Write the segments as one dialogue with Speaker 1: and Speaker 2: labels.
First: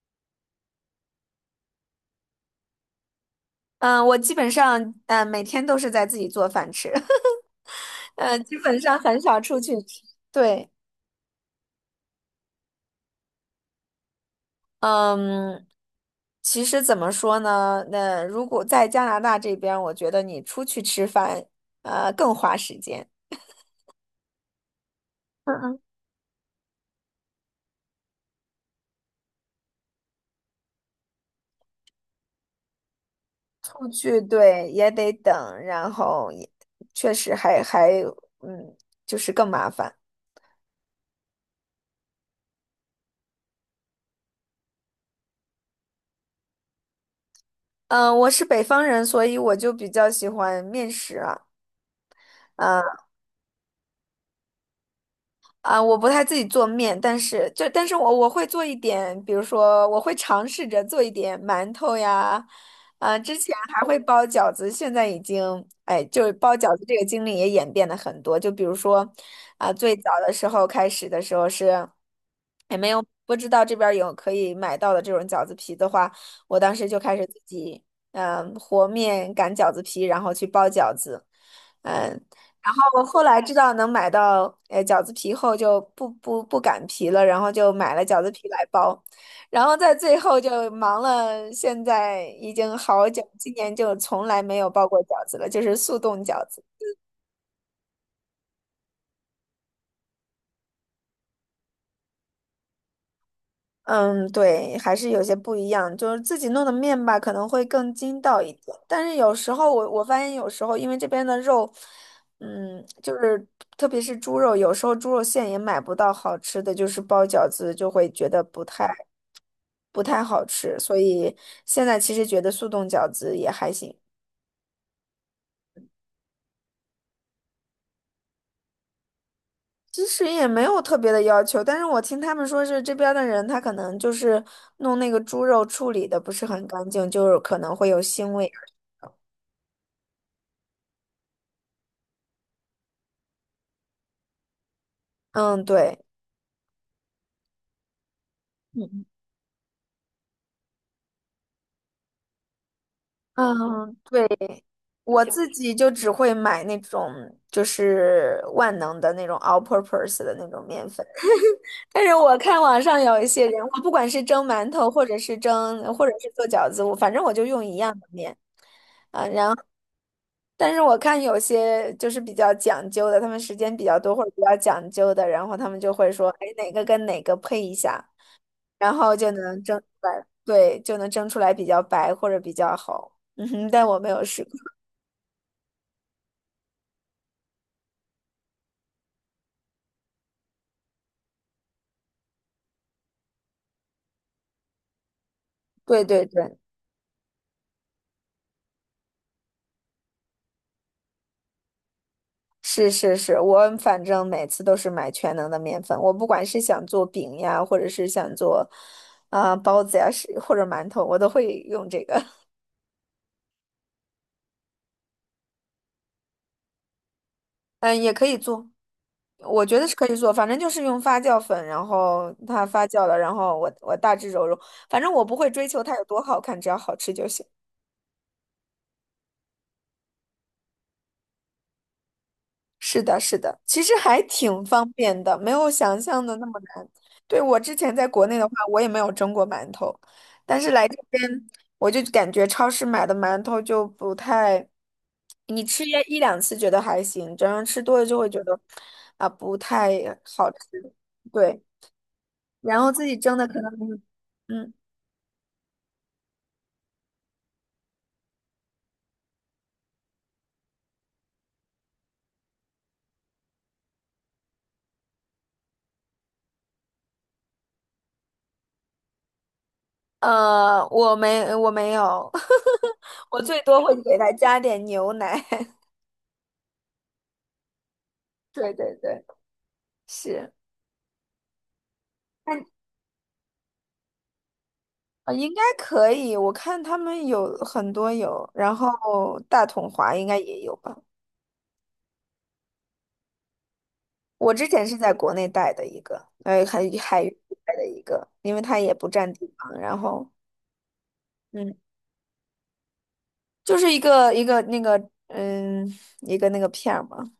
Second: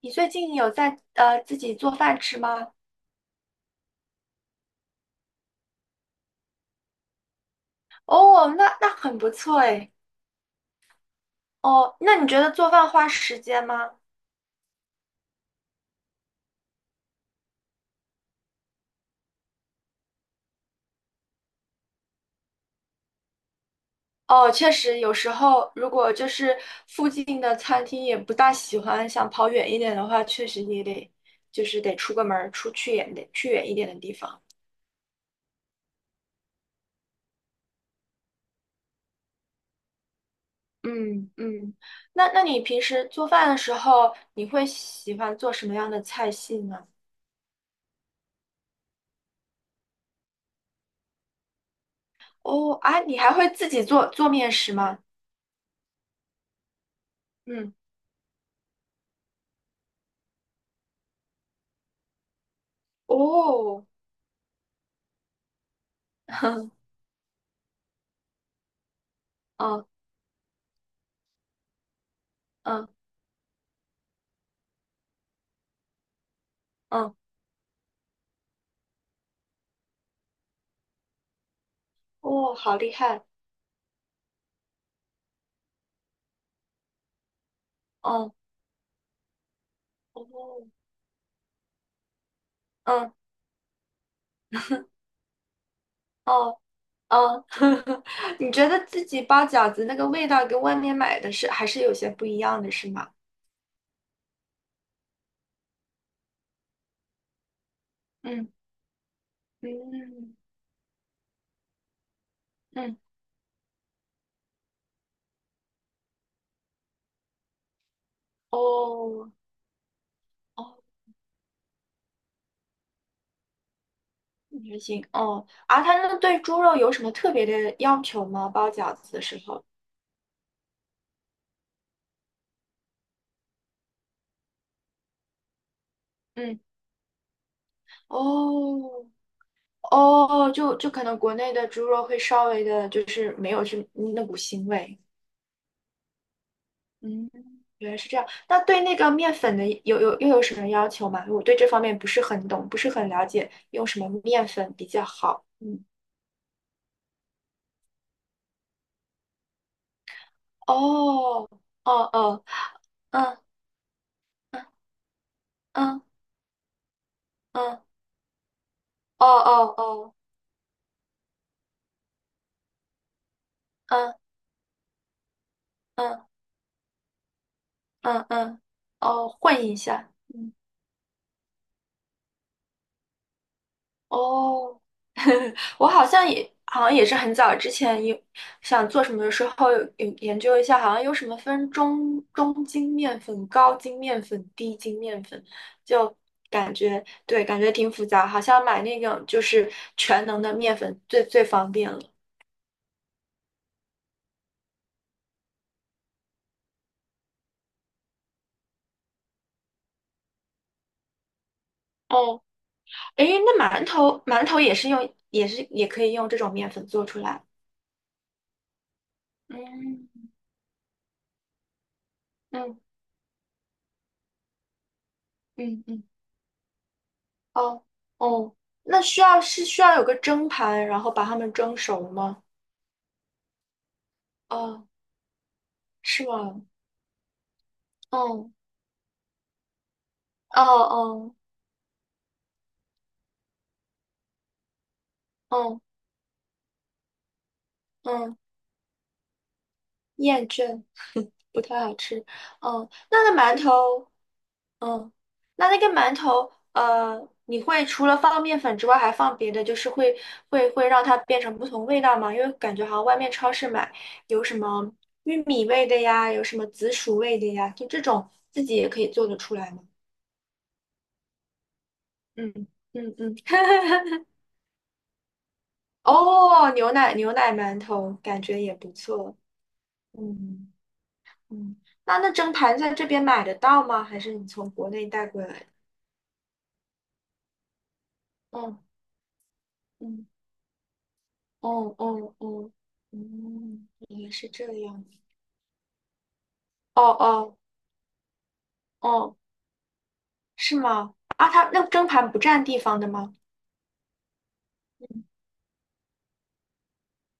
Speaker 1: 你最近有在自己做饭吃吗？
Speaker 2: 嗯，我基本上每天都是在自己做饭吃，嗯，
Speaker 1: 哦，
Speaker 2: 基
Speaker 1: 那
Speaker 2: 本
Speaker 1: 那
Speaker 2: 上
Speaker 1: 很
Speaker 2: 很
Speaker 1: 不
Speaker 2: 少
Speaker 1: 错
Speaker 2: 出去
Speaker 1: 诶。
Speaker 2: 吃，对。
Speaker 1: 哦，那你觉得做饭花时间吗？
Speaker 2: 嗯，其实怎么说呢？那如果在加拿大这边，我觉得你出去吃饭，更花时间。
Speaker 1: 哦，确实，有时
Speaker 2: 嗯
Speaker 1: 候
Speaker 2: 嗯，
Speaker 1: 如果就是附近的餐厅也不大喜欢，想跑远一点的话，确实也得就是得出个门儿，出去远点，去远一点
Speaker 2: 出
Speaker 1: 的地
Speaker 2: 去
Speaker 1: 方。
Speaker 2: 对也得等，然后也确实还，嗯，就是更麻烦。
Speaker 1: 嗯嗯，那你平时做饭的时候，你会喜欢做什么样的菜系呢？
Speaker 2: 嗯，我是北方人，所以我就比较喜欢面食啊。
Speaker 1: 哦
Speaker 2: 呃
Speaker 1: 啊，你还会自己做做面食吗？
Speaker 2: 啊，我不太自己做面，但是
Speaker 1: 嗯，
Speaker 2: 我会做一点，比如说我会尝试着做一点馒头呀。啊，之前还
Speaker 1: 哦，
Speaker 2: 会包饺子，现在已经就是包饺 子这个经历也演变了很多。就比如说，啊，
Speaker 1: 嗯
Speaker 2: 最早的时候开始的时候是，也没
Speaker 1: 嗯。
Speaker 2: 有不知道这边儿有可以买到的这种饺子皮的话，我当时就
Speaker 1: 嗯
Speaker 2: 开始自己和面擀饺子皮，然后去包饺子。嗯。
Speaker 1: 哦，
Speaker 2: 然
Speaker 1: 好厉
Speaker 2: 后后
Speaker 1: 害！
Speaker 2: 来知道能买到饺子皮后，就不擀皮了，然后就买了饺子
Speaker 1: 嗯
Speaker 2: 皮来包，然后在最
Speaker 1: 哦，
Speaker 2: 后
Speaker 1: 哦
Speaker 2: 就忙了，现在已经好
Speaker 1: 嗯
Speaker 2: 久，今年就从来没有包过饺子了，就是速冻饺
Speaker 1: 哦
Speaker 2: 子。
Speaker 1: 哦，你觉得自己包饺子那个味道跟外面买的是还是有些不一样的，是吗？
Speaker 2: 嗯，对，还是有些不一样，就是自己弄的面吧，可能会更筋道
Speaker 1: 嗯
Speaker 2: 一点，但是有时候我发现
Speaker 1: 嗯，
Speaker 2: 有时候因为这边的肉，
Speaker 1: 嗯，
Speaker 2: 就是特别是猪肉，有时候猪肉馅也买不到好吃的，就是包饺子就会觉得不太。
Speaker 1: 哦
Speaker 2: 不太好
Speaker 1: 哦，
Speaker 2: 吃，所以现在其实觉得速冻饺子也还行。
Speaker 1: 还行哦。啊，他那对猪肉有什么特别的要求吗？包饺子的时候？
Speaker 2: 其实也没有特别的要求。但是我听他们说是这边儿的人，他可能就是弄那个猪肉处理的不是
Speaker 1: 嗯，
Speaker 2: 很干净，就是可能会有腥味。
Speaker 1: 哦哦，就可能国内的猪肉会稍微的，就是没有这那股腥味。
Speaker 2: 嗯，对。
Speaker 1: 嗯，原来是这样。那对那个面粉的又有什么要求吗？我对这方面不是很懂，不是很了解，用
Speaker 2: 嗯，
Speaker 1: 什么
Speaker 2: 对，
Speaker 1: 面粉比较
Speaker 2: 我
Speaker 1: 好？
Speaker 2: 自己
Speaker 1: 嗯，
Speaker 2: 就只会买那种就是万能的那种 all-purpose 的那种面粉。
Speaker 1: 哦，哦
Speaker 2: 但是我
Speaker 1: 哦，
Speaker 2: 看网上有一
Speaker 1: 嗯
Speaker 2: 些人，我不管是蒸馒头，
Speaker 1: 嗯嗯
Speaker 2: 或者是做饺子，我反正我就用一
Speaker 1: 嗯，
Speaker 2: 样的面。
Speaker 1: 哦哦哦，
Speaker 2: 但是我看有些就是比较讲究的，他们时间比较
Speaker 1: 嗯
Speaker 2: 多或者比较讲究的，然后他们就会
Speaker 1: 嗯
Speaker 2: 说，哎，哪个跟哪个配一下，
Speaker 1: 嗯嗯，
Speaker 2: 然后
Speaker 1: 哦，
Speaker 2: 就能
Speaker 1: 混一
Speaker 2: 蒸出
Speaker 1: 下。
Speaker 2: 来。
Speaker 1: 嗯
Speaker 2: 对，就能蒸出来比较白或者比较好。嗯哼，但我没有试过。
Speaker 1: 哦，我好像也是很早之前有想做什么的时候有研究一下，好像有什么分中筋面粉、高筋面粉、低筋面粉，
Speaker 2: 对
Speaker 1: 就
Speaker 2: 对对，
Speaker 1: 感觉对，感觉挺复杂，好像买那种就是全能的面粉最最方便了。
Speaker 2: 是是是，我反正每次都是买全能的面粉，我不管是想做饼呀，或者是想做包子呀，是或者馒头，我都会用这个。
Speaker 1: 哦，诶，那馒头也是也可以用这种面粉做出来。
Speaker 2: 嗯，也可以做。我觉得是可以
Speaker 1: 嗯
Speaker 2: 做，反正就是用发酵粉，然后它
Speaker 1: 嗯
Speaker 2: 发酵了，然后我大致揉揉，反正我不会追求
Speaker 1: 嗯
Speaker 2: 它
Speaker 1: 嗯。
Speaker 2: 有多好看，只要好吃就行。
Speaker 1: 哦哦，那需要有个蒸盘，然后把它们蒸熟吗？
Speaker 2: 是的，是的，其实还挺
Speaker 1: 哦，
Speaker 2: 方便的，没有想象
Speaker 1: 是
Speaker 2: 的那么
Speaker 1: 吗？
Speaker 2: 难。对，我之前在国内的话，
Speaker 1: 嗯，
Speaker 2: 我也没有蒸过馒头，但
Speaker 1: 哦
Speaker 2: 是来这边
Speaker 1: 哦
Speaker 2: 我就感觉超市买的馒头就不太，你
Speaker 1: 哦
Speaker 2: 吃一两次觉得还行，这样吃多了就会
Speaker 1: 嗯，
Speaker 2: 觉得啊不太
Speaker 1: 厌
Speaker 2: 好吃。
Speaker 1: 倦，不
Speaker 2: 对，
Speaker 1: 太好吃。
Speaker 2: 然
Speaker 1: 嗯，
Speaker 2: 后自己
Speaker 1: 那那
Speaker 2: 蒸的可
Speaker 1: 馒
Speaker 2: 能
Speaker 1: 头，
Speaker 2: 嗯。
Speaker 1: 嗯，那那个馒头，你会除了放面粉之外，还放别的，就是会让它变成不同味道吗？因为感觉好像外面超市买有什么玉米味的呀，有什么紫薯味的呀，就这种自己也可以做得出来吗？
Speaker 2: 我没有，
Speaker 1: 嗯嗯 嗯。
Speaker 2: 我最多会给他加点牛奶。
Speaker 1: 哦，牛奶馒头感 觉
Speaker 2: 对
Speaker 1: 也不
Speaker 2: 对对，
Speaker 1: 错。
Speaker 2: 是。
Speaker 1: 嗯嗯，那蒸
Speaker 2: 那
Speaker 1: 盘在这边买得到吗？还是你从国内带过
Speaker 2: 应
Speaker 1: 来
Speaker 2: 该
Speaker 1: 的？
Speaker 2: 可以。我看他们有很多有，然
Speaker 1: 嗯
Speaker 2: 后大统华应
Speaker 1: 嗯
Speaker 2: 该也有吧。
Speaker 1: 哦哦哦，嗯，原来是
Speaker 2: 我之
Speaker 1: 这
Speaker 2: 前是
Speaker 1: 样。
Speaker 2: 在国内带的一个，海
Speaker 1: 哦
Speaker 2: 海域
Speaker 1: 哦
Speaker 2: 带的一个，因为它也不占
Speaker 1: 哦，
Speaker 2: 地方，然后
Speaker 1: 是吗？啊，它
Speaker 2: 嗯，
Speaker 1: 那蒸盘不占地方的吗？
Speaker 2: 就是一个一个那个片儿嘛。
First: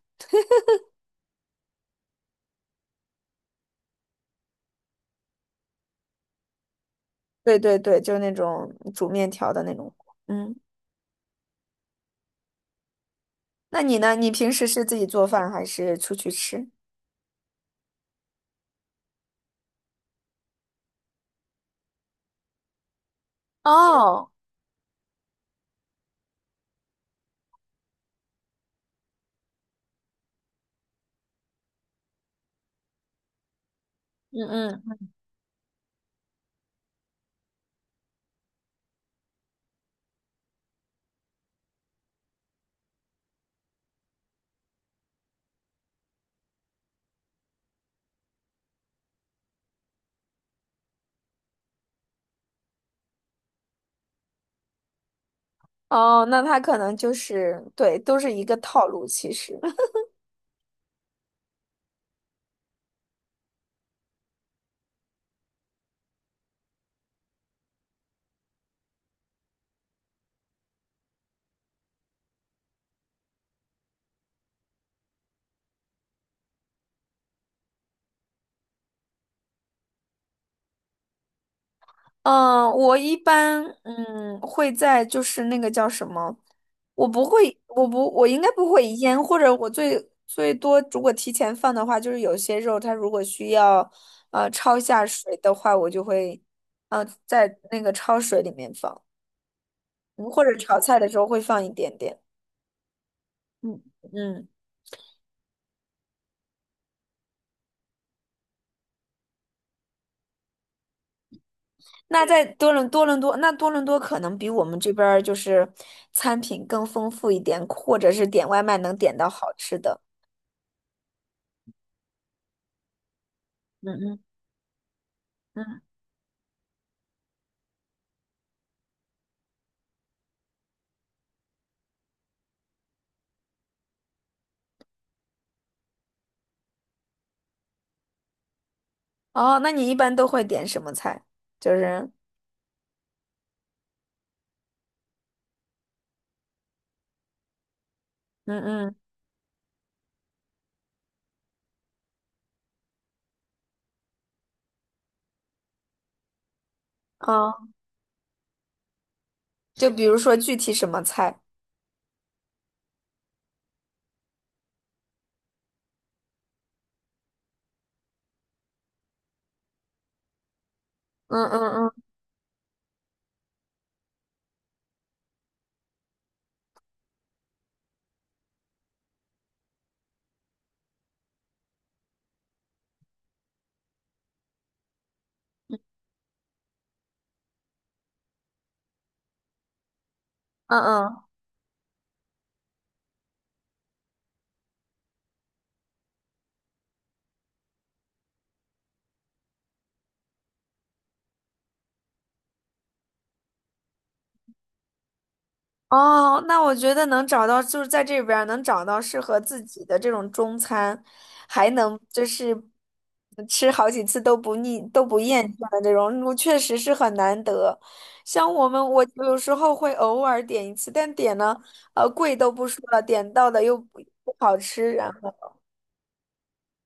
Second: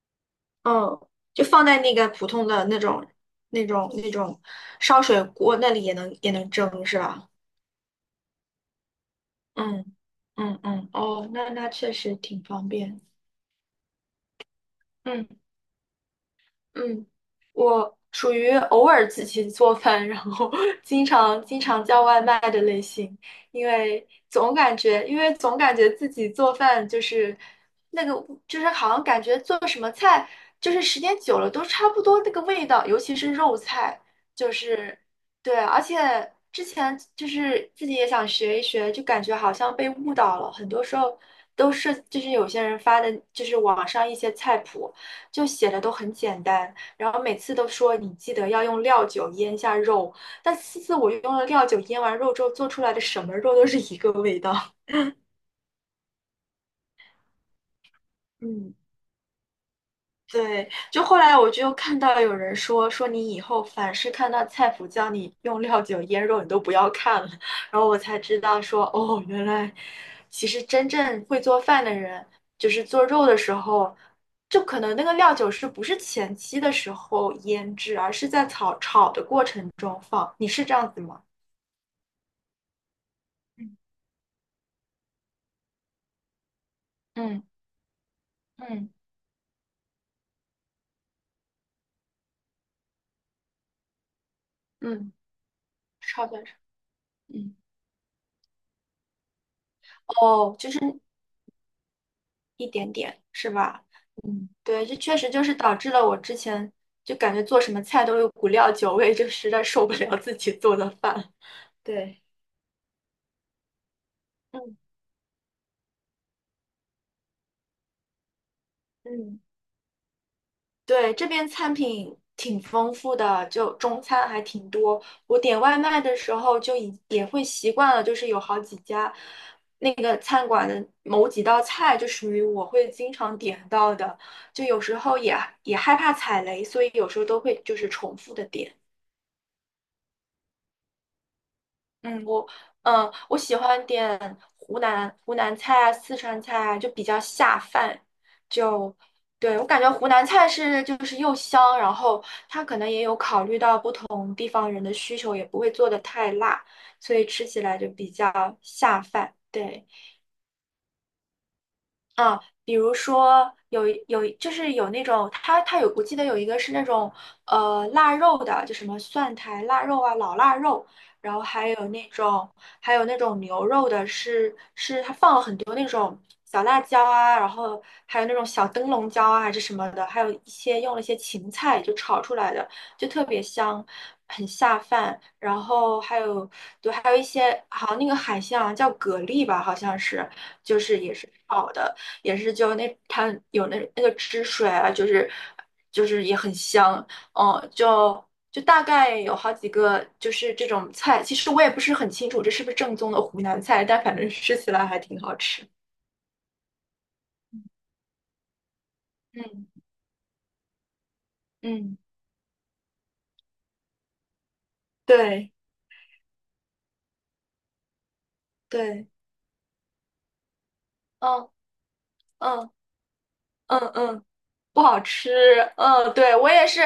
Speaker 1: 嗯，就放在那个普通的那种烧水锅那里也能蒸是吧？
Speaker 2: 对对对，就是那种煮面条的那种。
Speaker 1: 嗯
Speaker 2: 嗯。
Speaker 1: 嗯嗯，哦，那确实挺方便。
Speaker 2: 那你呢？你平时是自己做
Speaker 1: 嗯。
Speaker 2: 饭还是出去吃？
Speaker 1: 嗯，我属于偶尔自己做饭，然后 经常叫外卖的类型，因为
Speaker 2: 哦，
Speaker 1: 总感觉，因为总感觉自己做饭就是那个，就是好像感觉做什么菜，就是时间久了都差不多那个味道，尤其是肉菜，就
Speaker 2: 嗯
Speaker 1: 是
Speaker 2: 嗯。
Speaker 1: 对，而且之前就是自己也想学一学，就感觉好像被误导了，很多时候都是就是有些人发的，就是网上一些菜谱。就写的都很简单，然后每次都说你记得要用料酒腌下肉，但次次我用了料酒腌完肉之后做出来的什么肉都是一个味道。
Speaker 2: 哦，那他可能就是对，都是一个
Speaker 1: 嗯。
Speaker 2: 套路。其实，
Speaker 1: 对，就后来我就又看到有人说你以后凡是看到菜谱教你用料酒腌肉，你都不要看了。然后我才知道说哦，原来其实真正会做饭的人，就是做肉的时候，就可能那个料酒是不是前期的时候腌制，而是在炒的过程中放。你是这样子吗？
Speaker 2: 嗯，我一般
Speaker 1: 嗯
Speaker 2: 会在就是那个叫什么，我不
Speaker 1: 嗯
Speaker 2: 会，我不，我应该不会
Speaker 1: 嗯
Speaker 2: 腌，或者我最多如果提前放的话，就是有些肉它如果需要焯一下
Speaker 1: 嗯，
Speaker 2: 水的话，我就
Speaker 1: 炒
Speaker 2: 会
Speaker 1: 的，嗯
Speaker 2: 在那个焯水里面放，嗯或者
Speaker 1: 哦，就是。
Speaker 2: 炒菜的时候会放一点点。
Speaker 1: 一点点，是
Speaker 2: 嗯
Speaker 1: 吧？
Speaker 2: 嗯。
Speaker 1: 嗯，对，这确实就是导致了我之前就感觉做什么菜都有股料酒味，就实在受不了自己做的饭。对，
Speaker 2: 那在多伦多，那多伦多可能比我
Speaker 1: 嗯
Speaker 2: 们这边儿就是餐品更丰富一点，或者是点外卖能点到
Speaker 1: 嗯，
Speaker 2: 好吃的。
Speaker 1: 对，这边餐品挺丰富的，就
Speaker 2: 嗯
Speaker 1: 中
Speaker 2: 嗯
Speaker 1: 餐还挺多。我点外
Speaker 2: 嗯。
Speaker 1: 卖的时候也会习惯了，就是有好几家那个餐馆的某几道菜就属于我会经常点到的，就有时候也害怕踩雷，所以有时候都会就是重复的点。
Speaker 2: 哦，那你一般都会点什么菜？就是
Speaker 1: 嗯，我喜欢点湖南菜啊、四川菜啊，就比较下饭。
Speaker 2: 嗯
Speaker 1: 就
Speaker 2: 嗯
Speaker 1: 对我感觉湖南菜是就是又香，然后它可能也有考虑到不同地方人的需求，也不会做的太辣，所以吃
Speaker 2: 哦，
Speaker 1: 起来就比较下饭。对。
Speaker 2: 就比如说具体什么菜？
Speaker 1: 啊，比如说就是有那种，它有，我记得有一个是那种腊肉的，就什么蒜苔腊肉啊、老腊肉，然后
Speaker 2: 嗯
Speaker 1: 还
Speaker 2: 嗯
Speaker 1: 有
Speaker 2: 嗯
Speaker 1: 那种还有那种牛肉的是它放了很多那种小辣椒啊，然后还有那种小灯笼椒啊还是什么的，还有一些用了一些芹菜就炒出来的，就特别香，很下饭。然后还有对，还有一些好像那个海鲜好像叫蛤蜊吧，好像是
Speaker 2: 嗯
Speaker 1: 就是也
Speaker 2: 嗯。
Speaker 1: 是炒的。也是就那它有那那个汁水啊，就是也很香，嗯，就大概有好几个就是这种菜，其实我也不是很清楚这是不是正宗的湖南菜，但反正吃起来还挺好吃。
Speaker 2: 哦，那我觉得能找到，就是在这边儿能找到适合自
Speaker 1: 嗯
Speaker 2: 己的这种中餐，还
Speaker 1: 嗯，
Speaker 2: 能就是吃好几次都不腻、都不厌
Speaker 1: 对
Speaker 2: 倦的这种，我确实是很难得。像我们，我
Speaker 1: 对，
Speaker 2: 有时候会偶尔点一次，但点
Speaker 1: 嗯
Speaker 2: 呢，贵都不
Speaker 1: 嗯
Speaker 2: 说了，点到的又
Speaker 1: 嗯
Speaker 2: 不
Speaker 1: 嗯，
Speaker 2: 不好
Speaker 1: 不
Speaker 2: 吃，
Speaker 1: 好
Speaker 2: 然
Speaker 1: 吃，
Speaker 2: 后
Speaker 1: 嗯，对我也是。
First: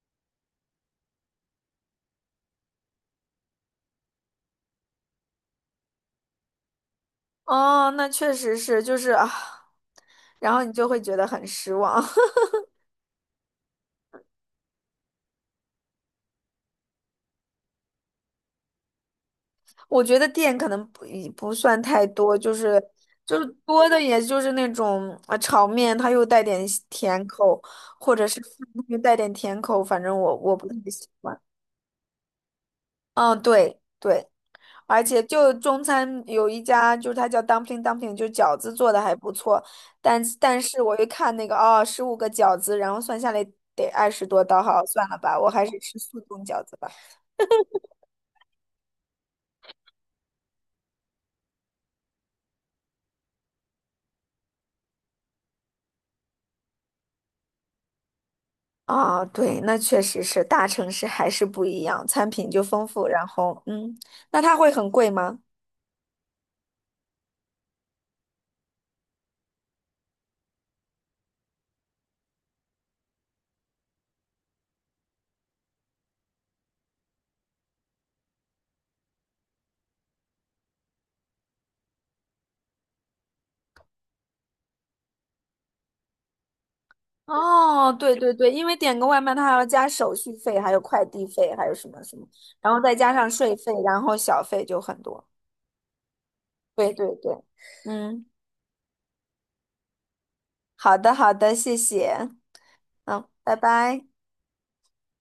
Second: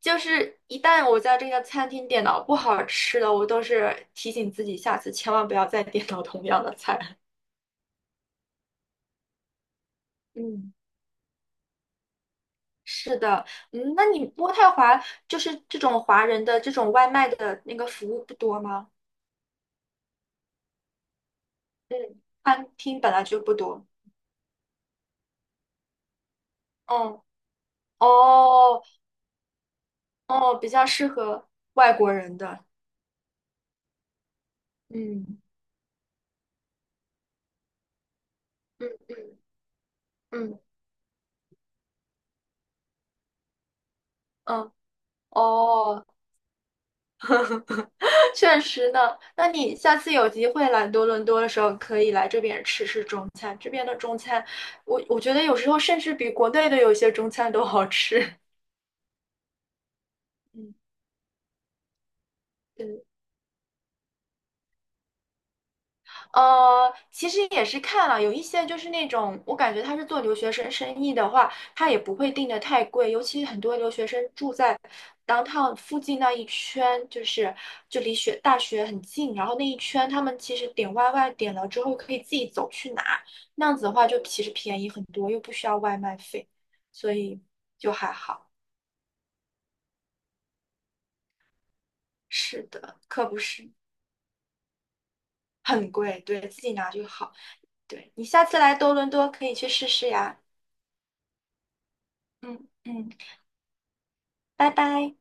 Speaker 1: 就是一旦我在这个餐厅点到不好吃的，我都是提醒自己下次千万不要再点到同样的菜。
Speaker 2: 哦，那确实是，就是啊，然后你
Speaker 1: 嗯。
Speaker 2: 就会觉得很失望。
Speaker 1: 是的，嗯，那你渥太华就是这种华人的这种外卖的那个服务不多吗？
Speaker 2: 我觉得店可能不算太
Speaker 1: 嗯，
Speaker 2: 多，就
Speaker 1: 餐
Speaker 2: 是
Speaker 1: 厅本来就不多。
Speaker 2: 多的，也就是那种炒面，它又带点西
Speaker 1: 嗯，
Speaker 2: 甜口，或者是饭
Speaker 1: 哦，
Speaker 2: 又带点甜口，反正我
Speaker 1: 哦，
Speaker 2: 不
Speaker 1: 比
Speaker 2: 太
Speaker 1: 较
Speaker 2: 喜
Speaker 1: 适
Speaker 2: 欢。
Speaker 1: 合外国人的。
Speaker 2: 嗯，对对，而且
Speaker 1: 嗯
Speaker 2: 就中餐有一家，就是它叫 dumpling dumpling,就饺子
Speaker 1: 嗯
Speaker 2: 做的还不
Speaker 1: 嗯
Speaker 2: 错，但
Speaker 1: 嗯
Speaker 2: 但是我一看那个哦，15个饺子，然后算下来得20多刀。
Speaker 1: 嗯，
Speaker 2: 好，算了吧，我还是吃
Speaker 1: 哦，
Speaker 2: 速冻饺子吧。
Speaker 1: 确实呢。那你下次有机会来多伦多的时候，可以来这边吃吃中餐。这边的中餐，我觉得有时候甚至比国内的有一些中餐都好吃。
Speaker 2: 啊，对，那确 实是大
Speaker 1: 嗯，
Speaker 2: 城市还是不一样，餐品就丰
Speaker 1: 嗯。
Speaker 2: 富，然后嗯，那它会很贵吗？
Speaker 1: 其实也是看了，有一些就是那种，我感觉他是做留学生生意的话，他也不会定的太贵，尤其很多留学生住在 downtown 附近那一圈，就是就离大学很近，然后那一圈他们其实点外卖点了之后可以自己走去拿，那样子的话就其实便宜很多，又不需要外卖费，所以
Speaker 2: 哦，
Speaker 1: 就还
Speaker 2: 对对
Speaker 1: 好。
Speaker 2: 对，因为点个外卖，它还要加手续费，还有快递费，还有什么什么，
Speaker 1: 是
Speaker 2: 然后再
Speaker 1: 的，
Speaker 2: 加
Speaker 1: 可
Speaker 2: 上
Speaker 1: 不
Speaker 2: 税
Speaker 1: 是
Speaker 2: 费，然后小费就很多。
Speaker 1: 很贵，对，自己拿
Speaker 2: 对
Speaker 1: 就
Speaker 2: 对对，
Speaker 1: 好。对，你
Speaker 2: 嗯，
Speaker 1: 下次来多伦多可以去试试呀。
Speaker 2: 好的好的，谢谢，
Speaker 1: 嗯嗯。
Speaker 2: 嗯，拜拜。
Speaker 1: 拜拜。